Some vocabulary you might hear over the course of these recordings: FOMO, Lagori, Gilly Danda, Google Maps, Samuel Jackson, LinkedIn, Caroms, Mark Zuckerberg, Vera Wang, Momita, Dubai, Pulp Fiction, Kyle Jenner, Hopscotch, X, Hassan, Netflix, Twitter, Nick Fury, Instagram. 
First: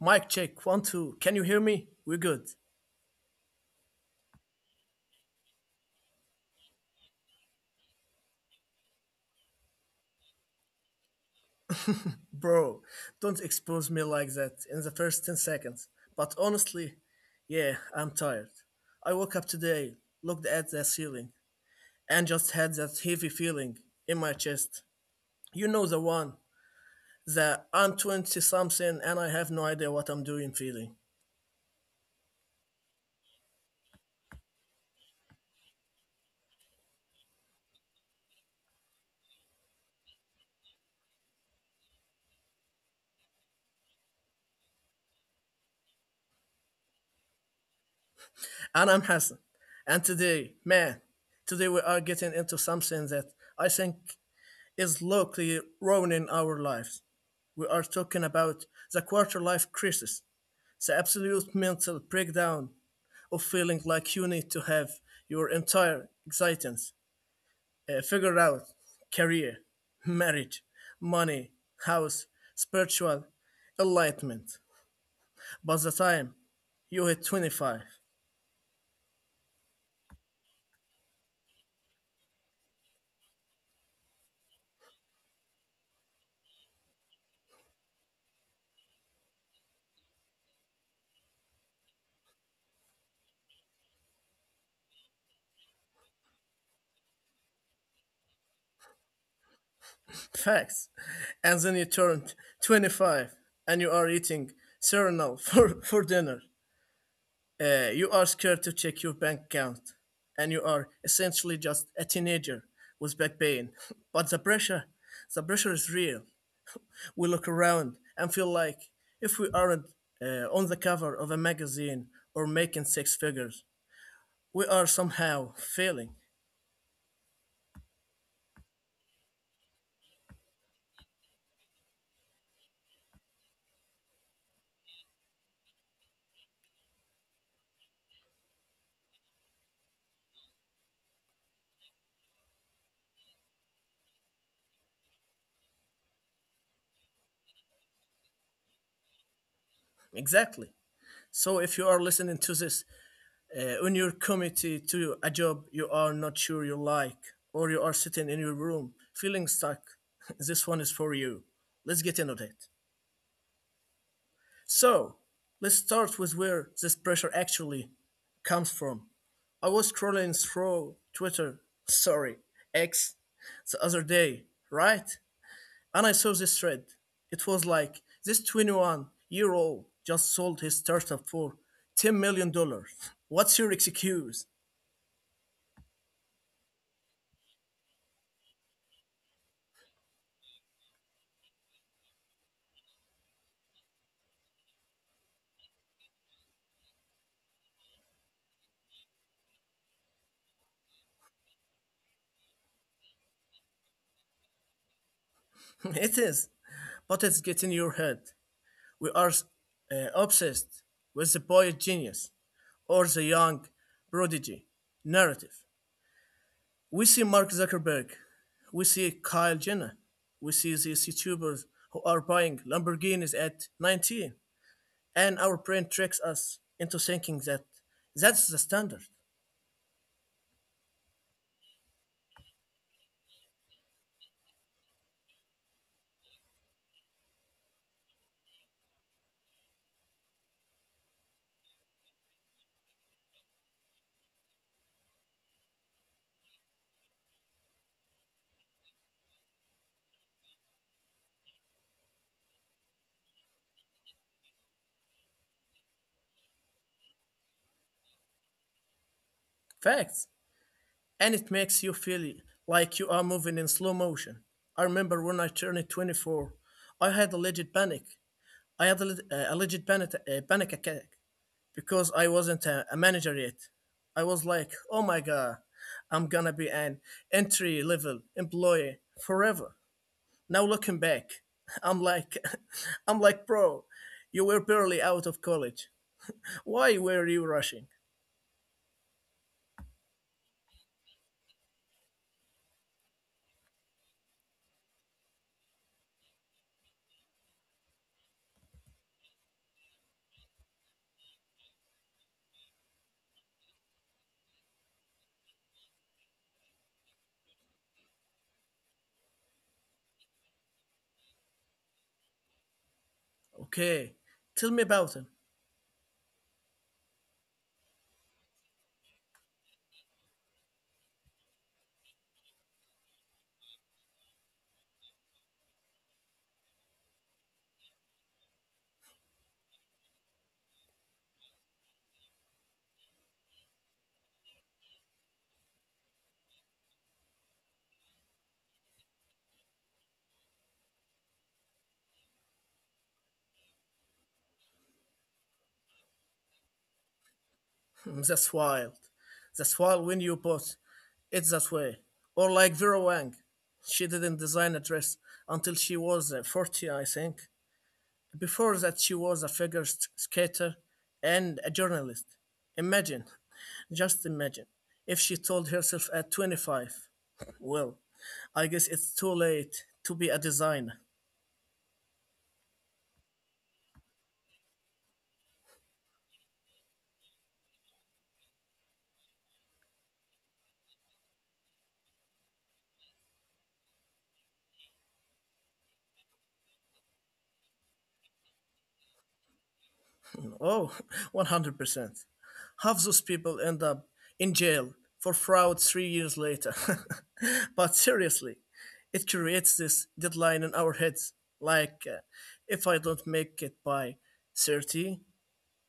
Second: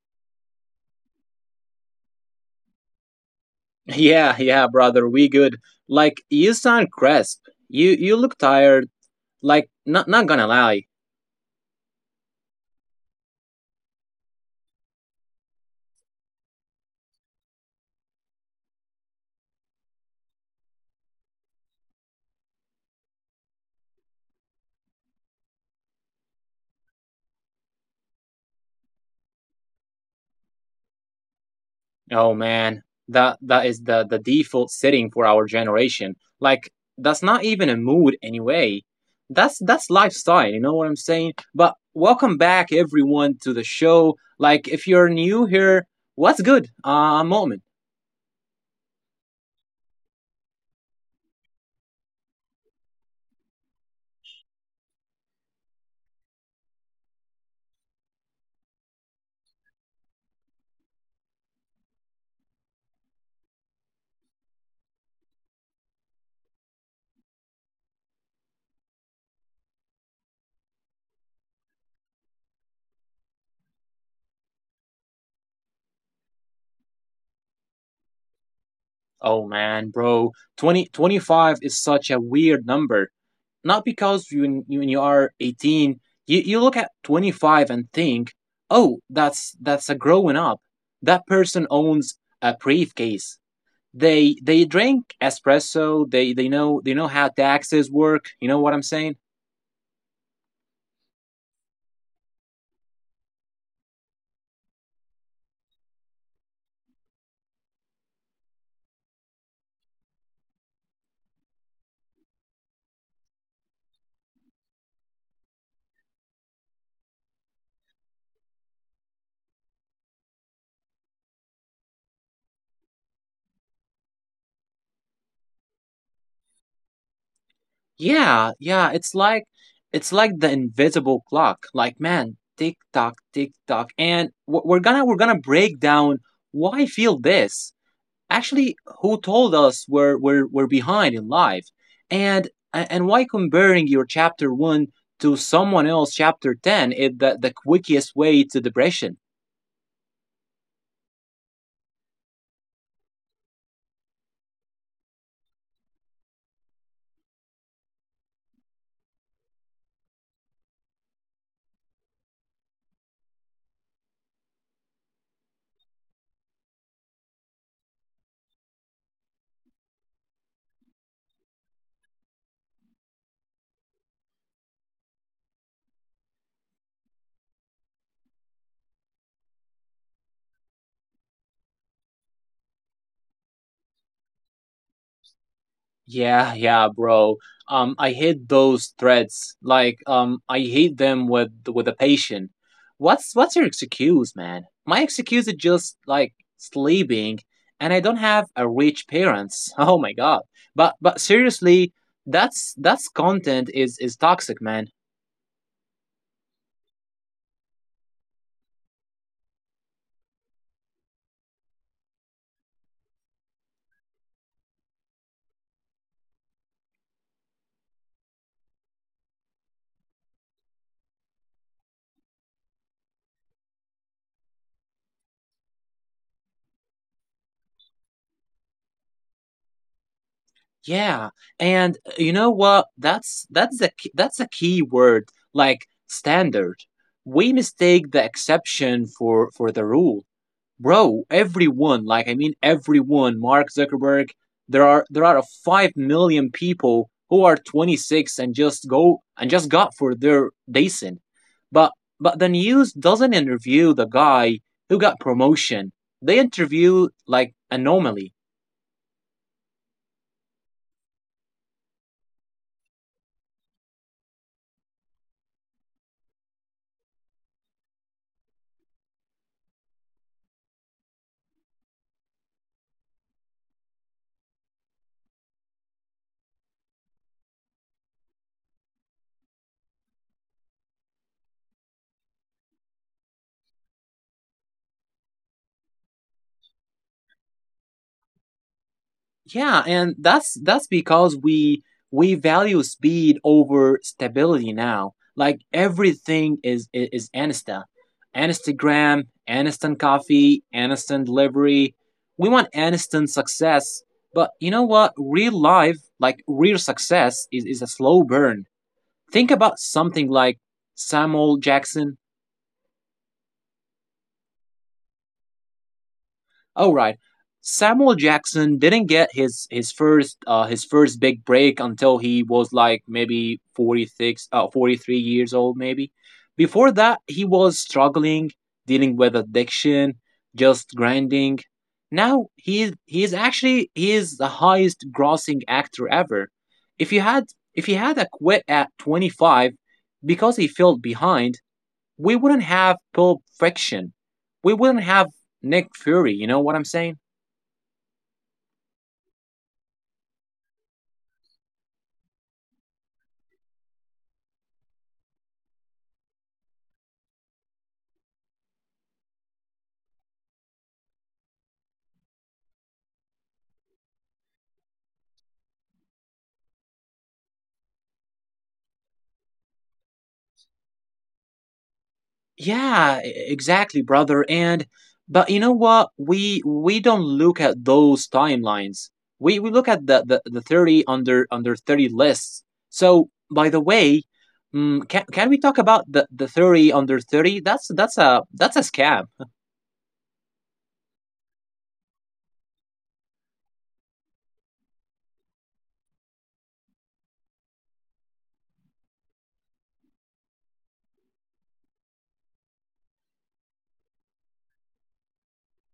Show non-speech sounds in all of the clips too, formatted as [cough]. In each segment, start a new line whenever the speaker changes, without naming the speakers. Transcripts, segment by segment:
mic check. One, two. Can you hear me? We're good.
Yeah, yeah, brother, we good. Like you sound crisp. You look tired. Like not gonna lie.
Bro, don't expose me like that in the first 10 seconds. But honestly, yeah, I'm tired. I woke up today, looked at the ceiling, and just had that heavy feeling in my chest. You know the one, that I'm 20 something and I have no idea what I'm doing feeling.
Oh man, that is the default setting for our generation. Like that's not even a mood anyway. That's lifestyle. You know what I'm saying? But welcome back everyone to the show. Like if you're new here, what's good? I'm Moment.
And I'm Hassan. And today, man, today we are getting into something that I think is locally ruining our lives. We are talking about the quarter life crisis, the absolute mental breakdown of feeling like you need to have your entire existence figured out: career, marriage, money, house, spiritual enlightenment. By the time you hit 25,
Oh man, bro, 20 25 is such a weird number, not because you when you are 18 you look at 25 and think, oh that's a growing up, that person owns a briefcase, they drink espresso, they know how taxes work, you know what I'm saying?
facts, and then you turn 25 and you are eating cereal for, [laughs] for dinner. You are scared to check your bank account, and you are essentially just a teenager with back pain. [laughs] But the pressure is real. We look around and feel like if we aren't on the cover of a magazine or making six figures, we are somehow failing.
Yeah, yeah, it's like the invisible clock, like man, tick tock tick tock, and we're gonna break down why I feel this. Actually, who told us we're behind in life, and why comparing your chapter 1 to someone else chapter 10 is the quickest way to depression.
Exactly. So if you are listening to this on your committee to a job you are not sure you like, or you are sitting in your room feeling stuck, [laughs] this one is for you. Let's get into it. So, let's start with where this pressure actually comes from. I was scrolling through Twitter, sorry, X, the other day, right? And I saw this thread. It was like this 21-year-old just sold his startup for $10 million. Dollars. What's your excuse?
Yeah, yeah, bro. I hate those threats. I hate them with a patient. What's your excuse, man? My excuse is just like sleeping, and I don't have a rich parents. [laughs] Oh my god. But seriously, that's content is toxic, man.
[laughs] It is, but it's getting in your head. We are obsessed with the boy genius or the young prodigy narrative. We see Mark Zuckerberg, we see Kyle Jenner, we see these YouTubers who are buying Lamborghinis at 19, and our brain tricks us into thinking that that's the standard.
Yeah, and you know what? That's a key word, like standard. We mistake the exception for the rule. Bro, everyone, like I mean everyone, Mark Zuckerberg, there are 5 million people who are 26 and just go and just got for their decent. But but the news doesn't interview the guy who got promotion. They interview like anomaly.
Facts. And it makes you feel like you are moving in slow motion. I remember when I turned 24, I had a legit panic. I had a, a legit panic, a panic attack, because I wasn't a manager yet. I was like, oh my God, I'm gonna be an entry level employee forever. Now looking back, I'm like, [laughs] I'm like, bro, you were barely out of college. Why were you rushing?
Yeah, and that's because we value speed over stability now. Like everything is Insta, Instagram, Aniston coffee, Aniston delivery. We want Aniston success, but you know what? Real life, like real success, is a slow burn. Think about something like Samuel Jackson.
Okay, tell me about him.
All right. Samuel Jackson didn't get his first big break until he was like maybe 46 43 years old maybe. Before that, he was struggling, dealing with addiction, just grinding. Now he is actually he is the highest grossing actor ever. If you had if he had a quit at 25 because he felt behind, we wouldn't have Pulp Fiction. We wouldn't have Nick Fury. You know what I'm saying?
[laughs] That's wild. That's wild when you put it that way. Or like Vera Wang. She didn't design a dress until she was 40, I think. Before that, she was a figure skater and a journalist. Imagine, just imagine, if she told herself at 25, well, I guess it's too late to be a designer.
Yeah, exactly, brother. And but you know what? We don't look at those timelines. We look at the 30 under 30 lists. So, by the way, can we talk about the 30 under 30? That's a scam.
Oh, [laughs] 100%. Half those people end up in jail for fraud 3 years later. [laughs] But seriously, it creates this deadline in our heads. Like, if I don't make it by 30,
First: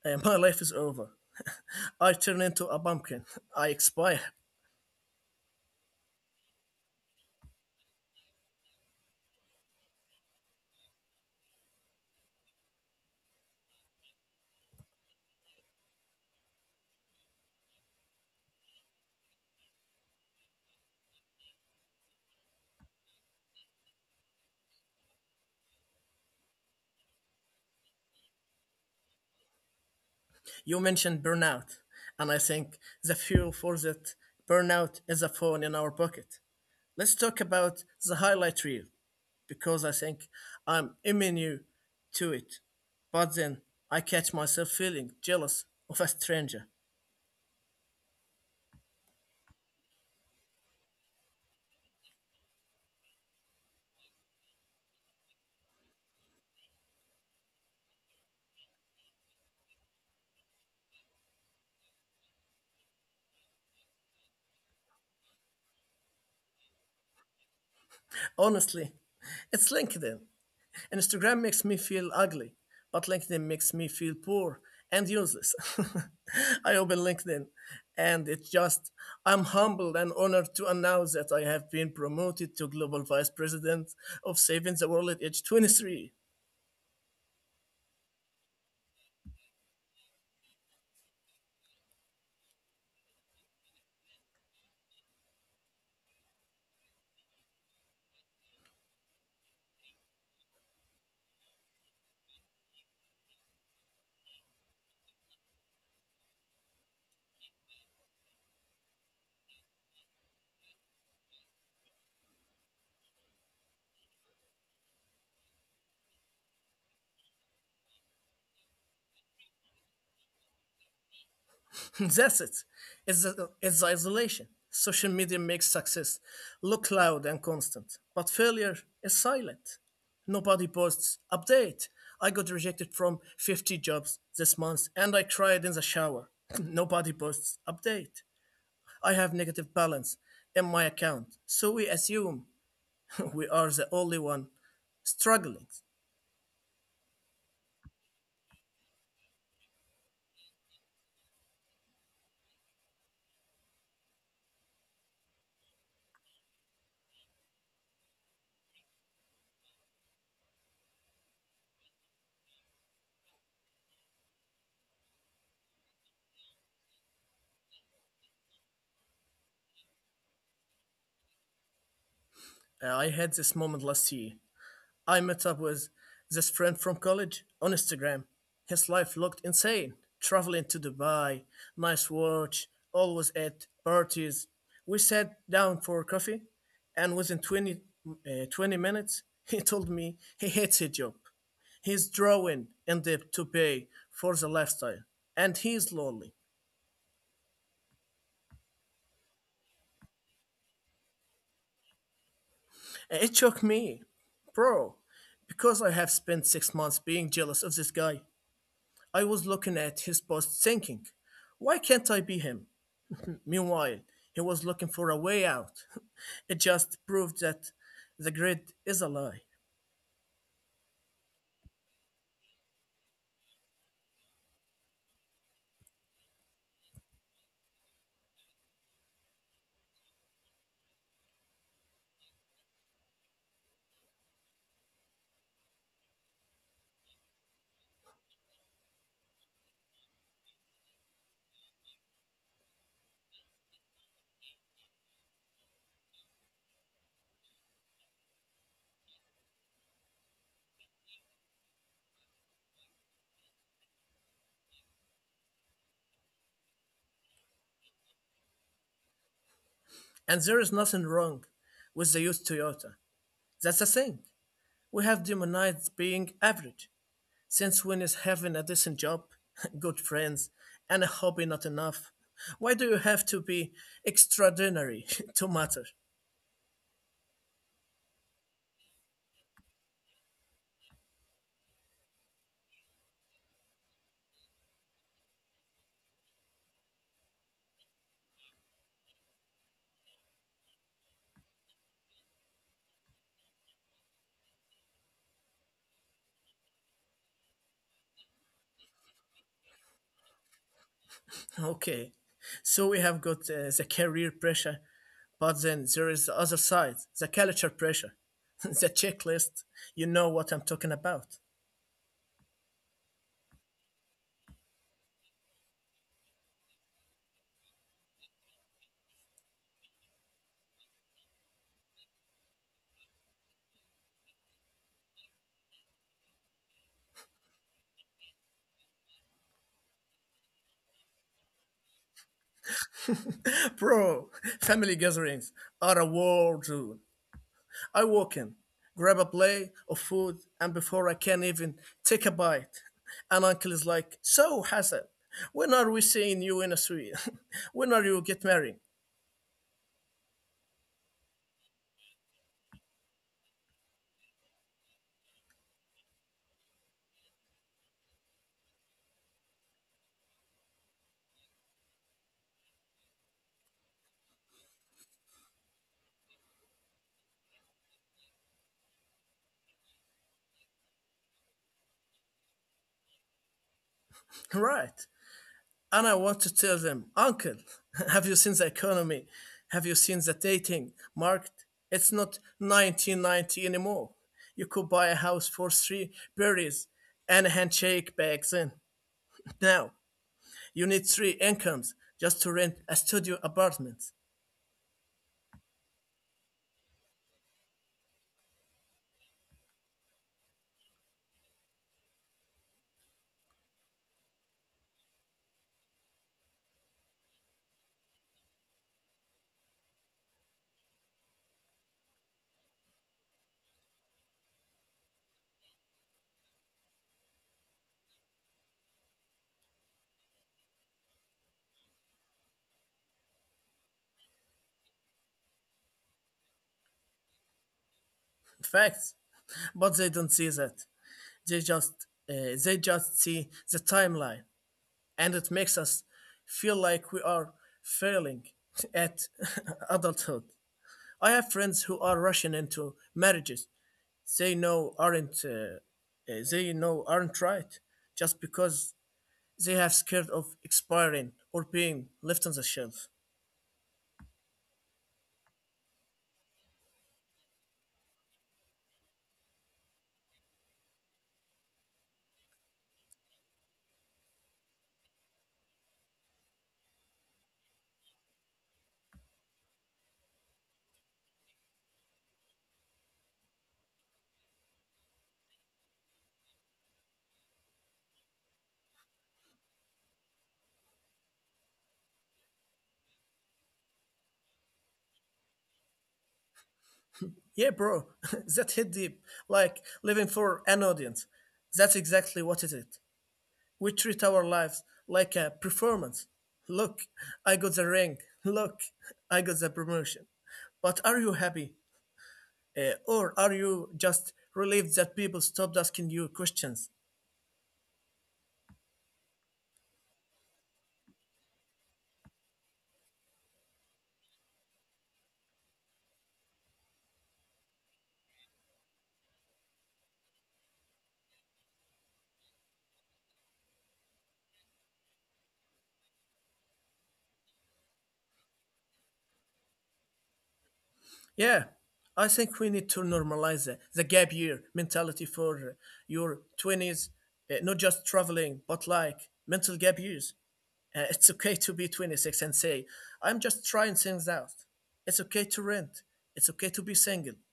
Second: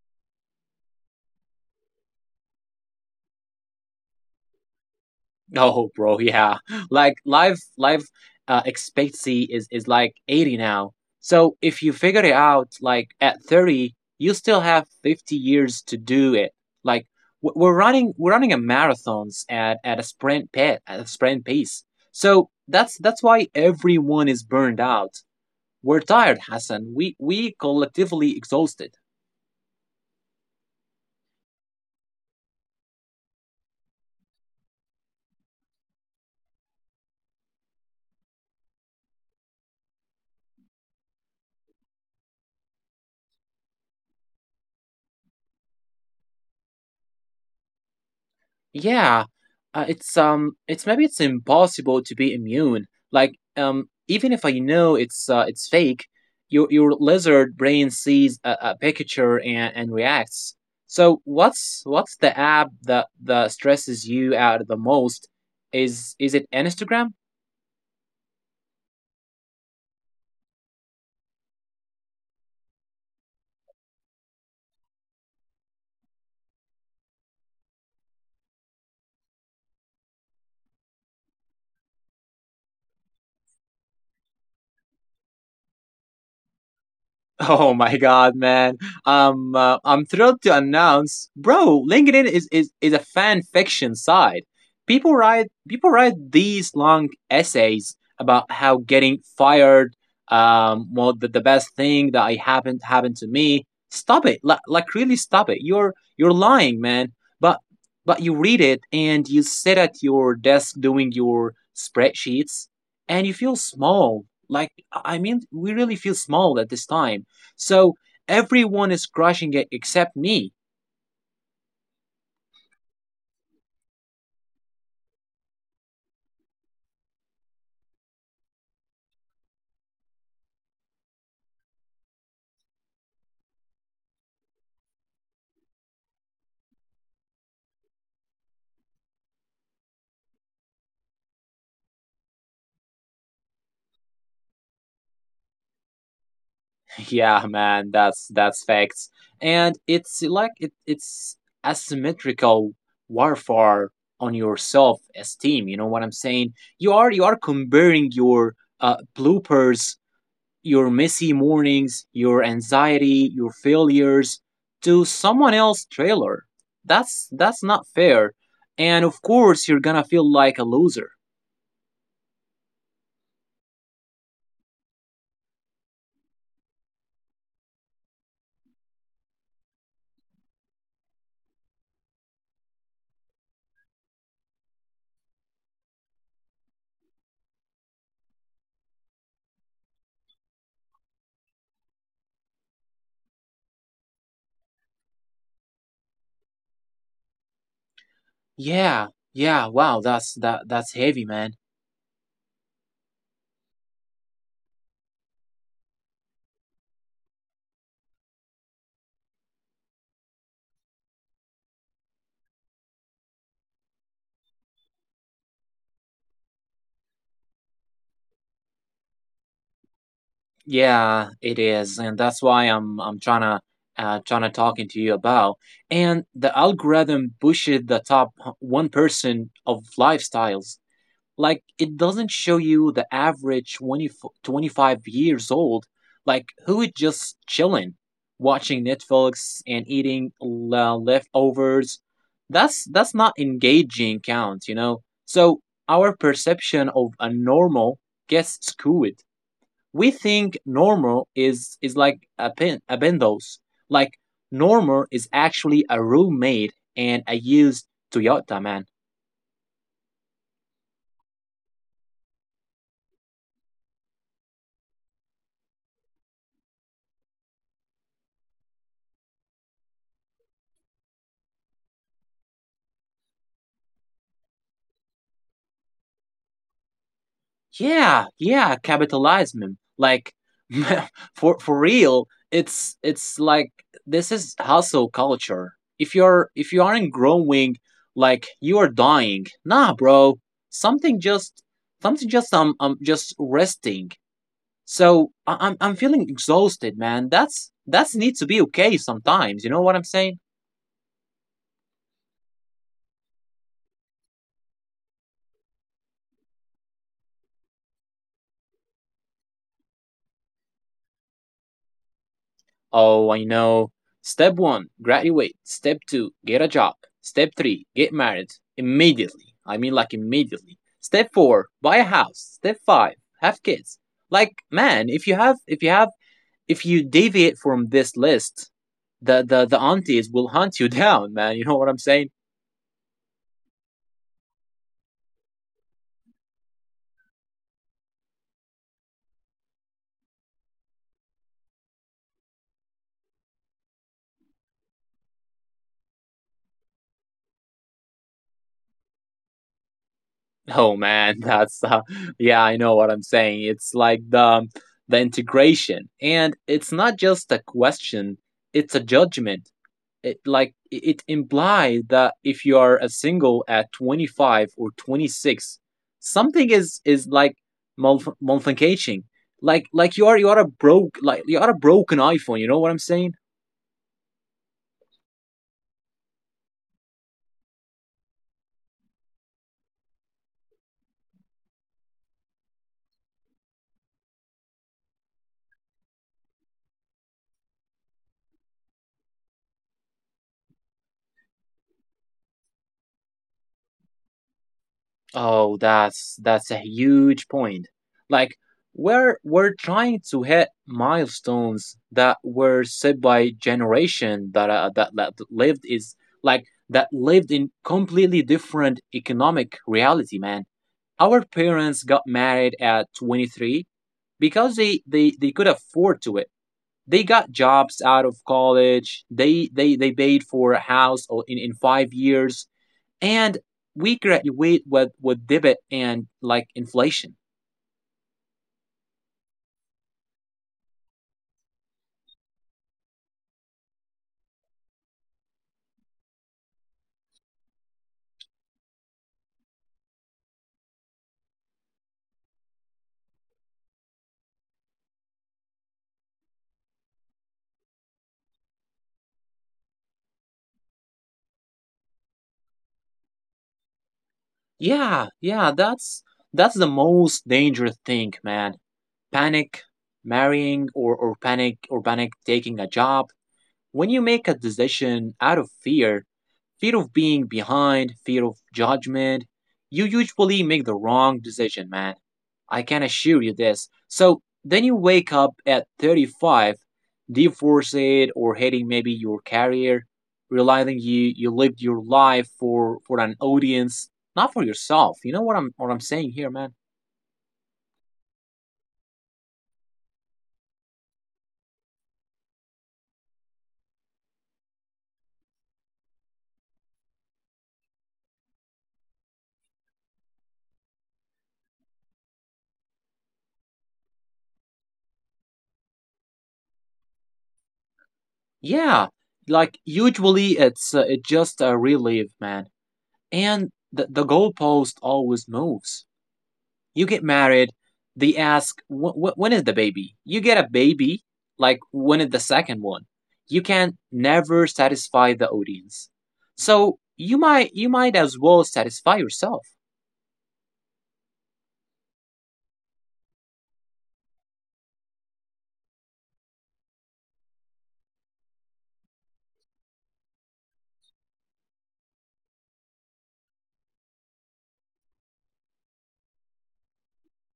My life is over. [laughs] I turn into a pumpkin. I expire.
[laughs] Oh, bro, yeah. Like life expectancy is like 80 now. So if you figure it out, like at 30, you still have 50 years to do it. Like we're running a marathons at a sprint pace, at a sprint pace. So that's why everyone is burned out. We're tired, Hassan. We collectively exhausted.
You mentioned burnout, and I think the fuel for that burnout is a phone in our pocket. Let's talk about the highlight reel, because I think I'm immune to it. But then I catch myself feeling jealous of a stranger.
Yeah, it's maybe it's impossible to be immune. Like even if I know it's fake, your lizard brain sees a picture and reacts. So what's the app that stresses you out the most, is it an Instagram?
Honestly, it's LinkedIn. Instagram makes me feel ugly, but LinkedIn makes me feel poor and useless. [laughs] I open LinkedIn and it just, I'm humbled and honored to announce that I have been promoted to Global Vice President of Saving the World at age 23.
[laughs] Oh my god, man! I'm thrilled to announce, bro. LinkedIn is a fan fiction site. People write these long essays about how getting fired, well, the best thing that I happened to me. Stop it, like, really stop it. You're lying, man. But but you read it and you sit at your desk doing your spreadsheets, and you feel small. Like I mean, we really feel small at this time. So everyone is crushing it except me. [laughs]
[laughs] That's it. It's the isolation. Social media makes success look loud and constant, but failure is silent. Nobody posts, update. I got rejected from 50 jobs this month and I cried in the shower. [laughs] [clears throat] Nobody posts, update. I have negative balance in my account, so we assume [laughs] we are the only one struggling.
Yeah, man, that's facts. And it's like it's asymmetrical warfare on your self-esteem. You know what I'm saying? You are comparing your bloopers, your messy mornings, your anxiety, your failures to someone else's trailer. That's not fair. And of course you're gonna feel like a loser.
I had this moment last year. I met up with this friend from college on Instagram. His life looked insane. Traveling to Dubai, nice watch, always at parties. We sat down for coffee, and 20 minutes, [laughs] he told me he hates his job. He's drawing in debt to pay for the lifestyle, and he's lonely.
Yeah, yeah, wow, that's heavy, man.
It shook me, bro, because I have spent 6 months being jealous of this guy. I was looking at his post thinking, why can't I be him? Meanwhile, he was looking for a way out. [laughs] It just proved that the grid is a lie.
Yeah, it is. And that's why I'm trying to talking to you about. And the algorithm pushes the top 1% of lifestyles, like it doesn't show you the average 20 25 years old, like who is just chilling watching netflix and eating leftovers. That's not engaging count, you know? So our perception of a normal gets skewed. We think normal is like a pin a bendos, like normal is actually a roommate and a used toyota, man.
And there is nothing wrong with the used Toyota. That's the thing. We have demonized being average. Since when is having a decent job, [laughs] good friends, and a hobby not enough? Why do you have to be extraordinary [laughs] to matter?
Yeah, yeah, capitalism. Like [laughs] for real, it's like this is hustle culture. If you're if you aren't growing, like you are dying. Nah, bro. Something just resting. So I'm feeling exhausted, man. That's need to be okay sometimes. You know what I'm saying?
Okay, so we have got the career pressure, but then there is the other side, the culture pressure, [laughs] the checklist. You know what I'm talking about.
Oh, I know. Step one, graduate. Step two, get a job. Step three, get married immediately. I mean, like, immediately. Step four, buy a house. Step five, have kids. Like, man, if you deviate from this list, the aunties will hunt you [laughs] down, man. You know what I'm saying?
[laughs] Bro, family gatherings are a war zone. I walk in, grab a plate of food, and before I can even take a bite, an uncle is like, "So, Hassan, when are we seeing you in a suite? [laughs] When are you get married?"
Oh man, [laughs] that's yeah, I know what I'm saying. It's like the integration, and it's not just a question; it's a judgment. It, like, it implies that if you are a single at 25 or 26, something is like malfunctioning. Like you are a broken iPhone. You know what I'm saying?
[laughs] Right. And I want to tell them, "Uncle, [laughs] have you seen the economy? Have you seen the dating market? It's not 1990 anymore. You could buy a house for three berries and a handshake back then." [laughs] Now, you need three incomes just to rent a studio apartment.
Oh, that's a huge point. Like we're trying to hit milestones that were set by generation that lived in completely different economic reality, man. Our parents got married at 23 because they could afford to it. They got jobs out of college. They paid for a house or in 5 years and we graduate with debit and like inflation.
Facts. But they don't see that. They just, they just see the timeline, and it makes us feel like we are failing [laughs] at [laughs] adulthood. I have friends who are rushing into marriages they know aren't uh, they know aren't right just because they have scared of expiring or being left on the shelf.
Yeah, yeah, that's the most dangerous thing, man. Panic marrying or panic taking a job, when you make a decision out of fear, fear of being behind, fear of judgment, you usually make the wrong decision, man. I can assure you this. So then you wake up at 35, divorced or hating maybe your career, realizing you lived your life for an audience, not for yourself. You know what I'm saying here, man?
Yeah, bro, [laughs] that hit deep. Like living for an audience. That's exactly what it is. We treat our lives like a performance. Look, I got the ring. Look, I got the promotion. But are you happy? Or are you just relieved that people stopped asking you questions?
Yeah, like usually it's just a relief, man. And the goalpost always moves. You get married, they ask, When is the baby?" You get a baby, like, when is the second one? You can never satisfy the audience. So you might as well satisfy yourself.
Yeah, I think we need to normalize the gap year mentality for your 20s, not just traveling, but like mental gap years. [laughs] It's okay to be 26 and say, I'm just trying things out. It's okay to rent. It's okay to be single. [laughs]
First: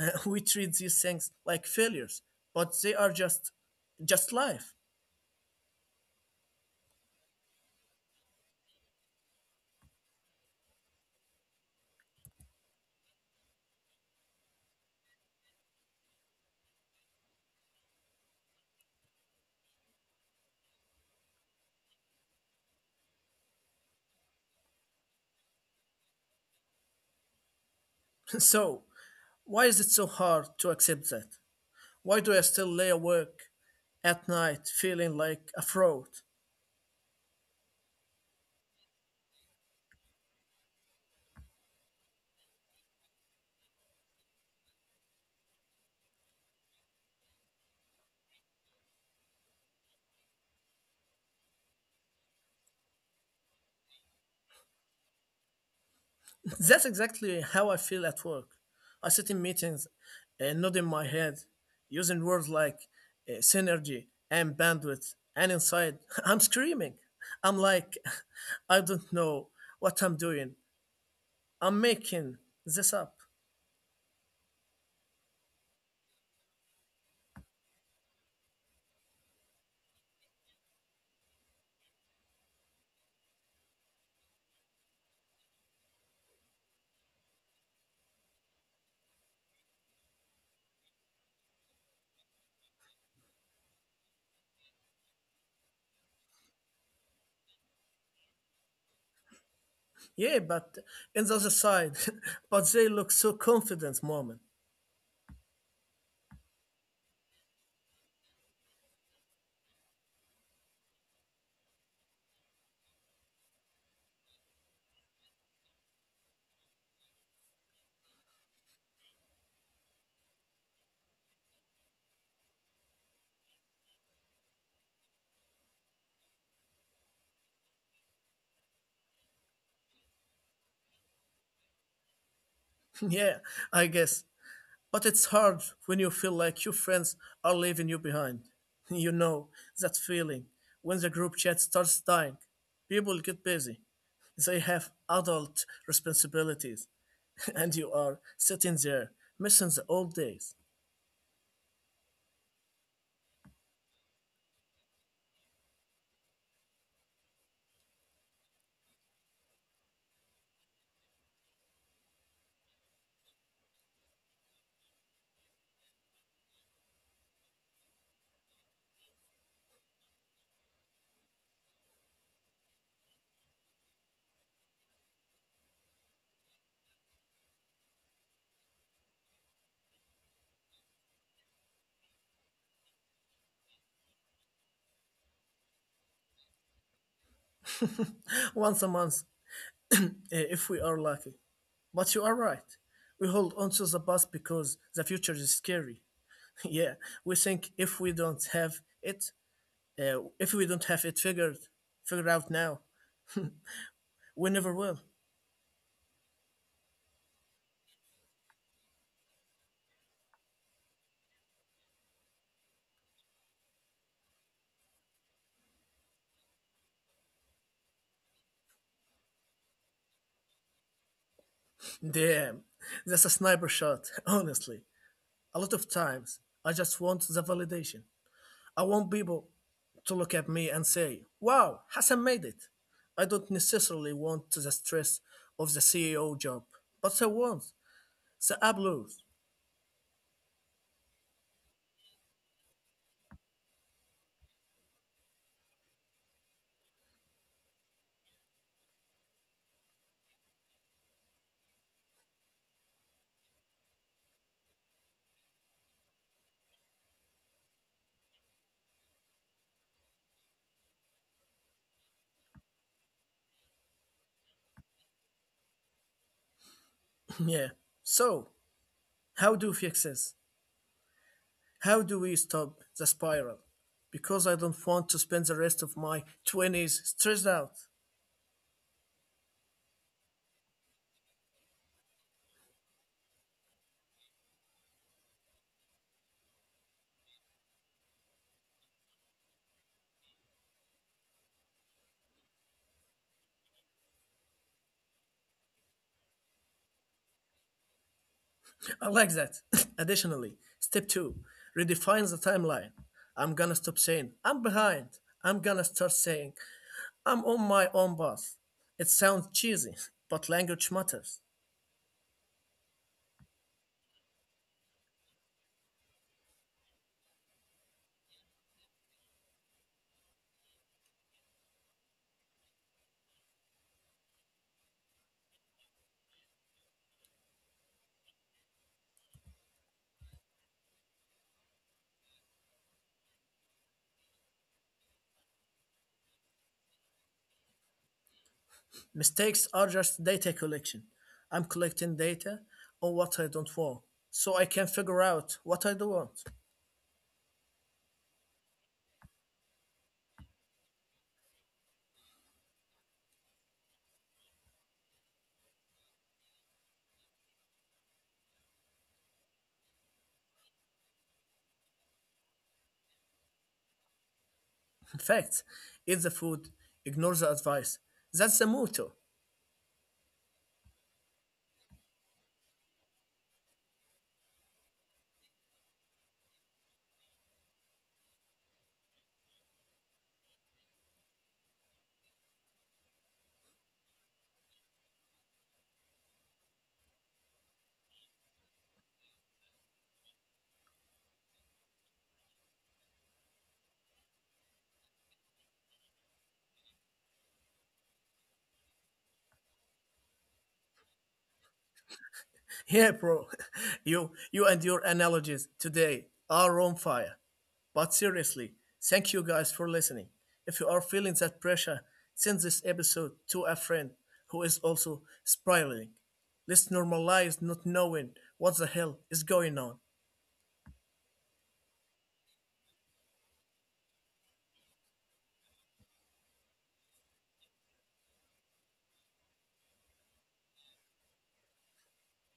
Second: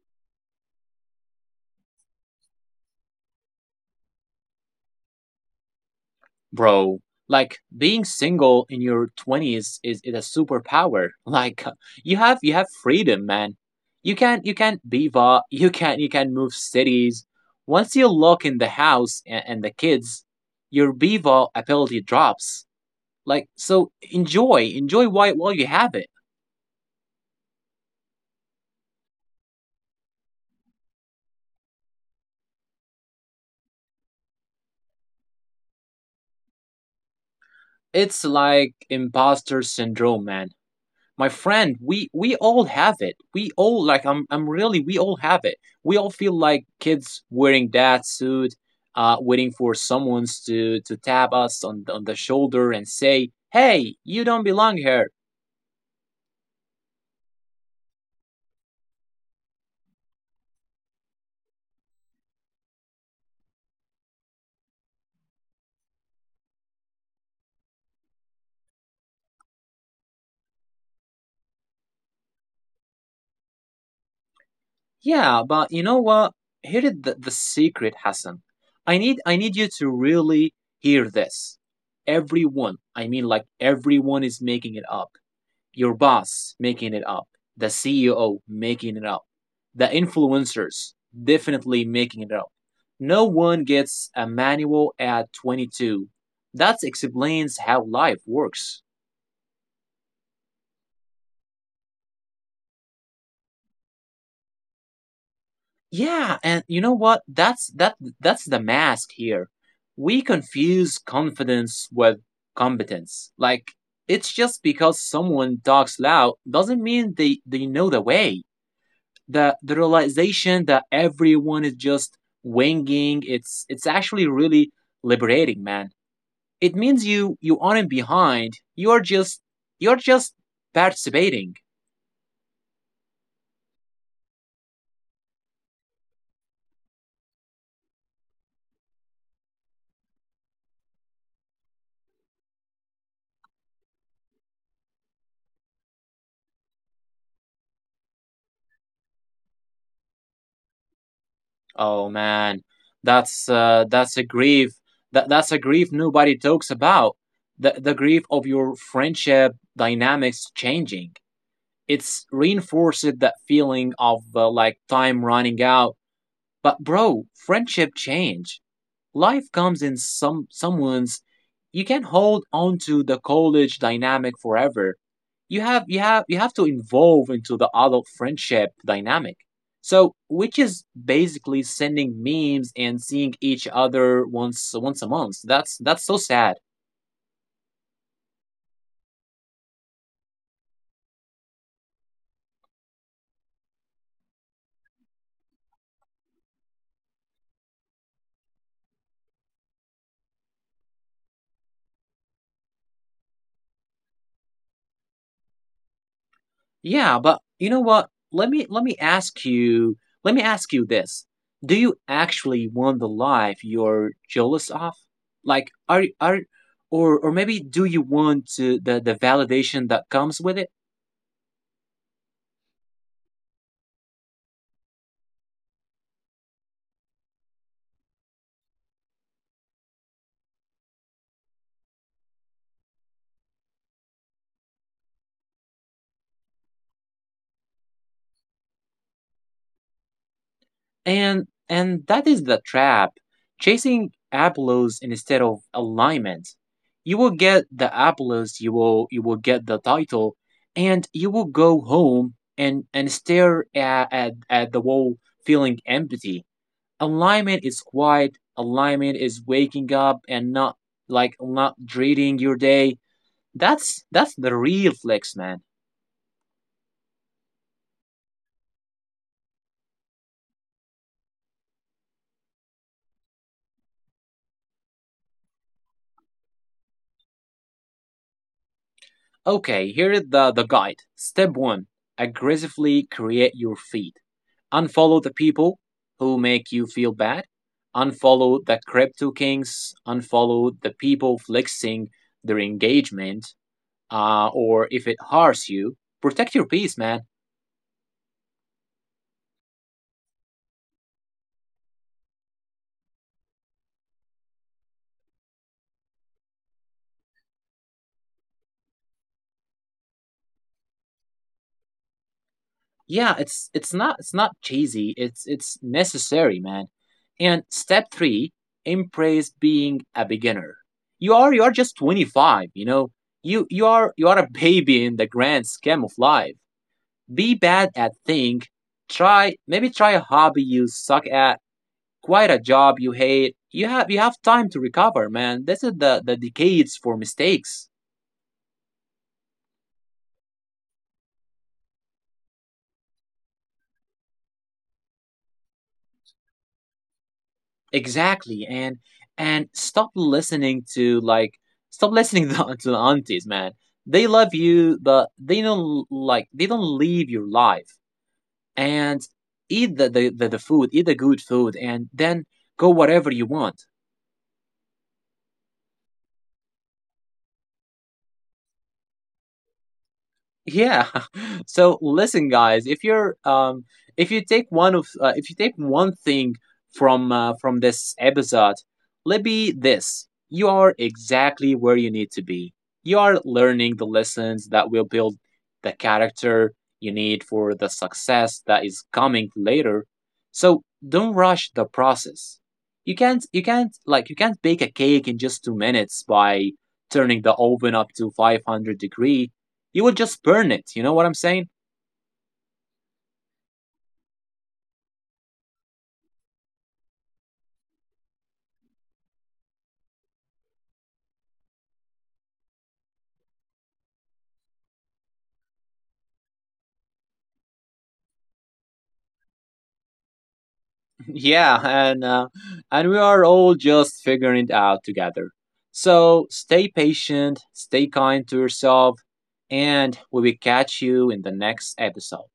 We treat these things like failures, but they are just life.
Bro, like being single in your 20s is a superpower, [laughs] like you have freedom, man. You can beaver, [laughs] you can move cities. Once you lock in the house and the kids, your beaver ability drops, like so enjoy while you have it.
[laughs] So, why is it so hard to accept that? Why do I still lay awake at night feeling like a fraud?
It's like imposter syndrome, man. My friend, we all have it. We all, like, I'm really, we all have it. We all feel like kids wearing that suit, waiting for someone to tap us on the shoulder and say, "Hey, you don't belong here."
That's exactly how I feel at work. I sit in meetings, nodding my head, using words like synergy and bandwidth, and inside [laughs] I'm screaming. I'm like, [laughs] I don't know what I'm doing. I'm making this up.
Yeah, but you know what? Here is the secret, Hassan. I need you to really hear this. Everyone, I mean, like everyone, is making it up. Your boss making it up, the CEO making it up, the influencers definitely making it up. No one gets a manual at 22. That explains how life works.
Yeah, but in the other side, [laughs] but they look so confident, Moment.
Yeah, and you know what? That's the mask here. We confuse confidence with competence. Like, it's just because someone talks loud doesn't mean they know the way. The realization that everyone is just winging it's actually really liberating, man. It means you aren't behind, you're just participating.
[laughs] Yeah, I guess. But it's hard when you feel like your friends are leaving you behind. [laughs] You know that feeling when the group chat starts dying. People get busy. They have adult responsibilities. [laughs] And you are sitting there missing the old days.
Oh man, that's uh, that's a grief that's a grief nobody talks about, the grief of your friendship dynamics changing. It's reinforced that feeling of like time running out. But bro, friendship change. Life comes in. Some someone's You can't hold on to the college dynamic forever. You have to involve into the adult friendship dynamic, so which is basically sending memes and seeing each other once a month. That's so sad.
Once a month, [clears throat] eh, if we are lucky. But you are right. We hold on to the past because the future is scary. [laughs] Yeah, we think if we don't have it, if we don't have it figured, figured out now, we never will.
Yeah, but you know what? Let me ask you let me ask you this. Do you actually want the life you're jealous of? Like are or maybe do you want to, the validation that comes with it?
Damn, that's a sniper shot, [laughs] honestly. A lot of times, I just want the validation. I want people to look at me and say, wow, Hassan made it. I don't necessarily want the stress of the CEO job, but I want the app.
And that is the trap. Chasing applause instead of alignment. You will get the applause. You will get the title, and you will go home and stare at the wall feeling empty. Alignment is quiet. Alignment is waking up and not not dreading your day. That's the real flex, man.
[laughs] Yeah. So, how do we fix this? How do we stop the spiral? Because I don't want to spend the rest of my 20s stressed out.
Okay, here is the guide. Step one, aggressively create your feed. Unfollow the people who make you feel bad. Unfollow the crypto kings. Unfollow the people flexing their engagement, or if it hurts you, protect your peace, man.
I like that. [laughs] Additionally, step two redefines the timeline. I'm gonna stop saying, I'm behind. I'm gonna start saying, I'm on my own path. It sounds cheesy, but language matters.
Yeah, it's not cheesy, it's necessary, man. And step three, embrace being a beginner. You are just 25, you know? You are a baby in the grand scheme of life. Be bad at thing. Try maybe try a hobby you suck at. Quite a job you hate. You have time to recover, man. This is the decades for mistakes.
Mistakes are just data collection. I'm collecting data on what I don't want, so I can figure out what I do want.
Exactly, and and stop listening to like stop listening [laughs] to, the aunties, man. They love you, but they don't live your life. And eat the food, eat the good food, and then go whatever you want.
In fact, eat the food, ignore the advice. That's the motto.
Yeah. [laughs] So listen, guys, if you take one thing from this episode, let be this: you are exactly where you need to be. You are learning the lessons that will build the character you need for the success that is coming later. So don't rush the process. You can't bake a cake in just 2 minutes by turning the oven up to 500 degree, you would just burn it. You know what I'm saying? [laughs]
Yeah, bro. [laughs] You and your analogies today are on fire. But seriously, thank you guys for listening. If you are feeling that pressure, send this episode to a friend who is also spiraling. Let's normalize not knowing what the hell is going on.
Yeah, and we are all just figuring it out together. So stay patient, stay kind to yourself, and we will catch you in the next episode.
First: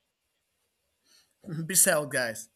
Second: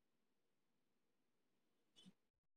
[laughs] Peace out, guys.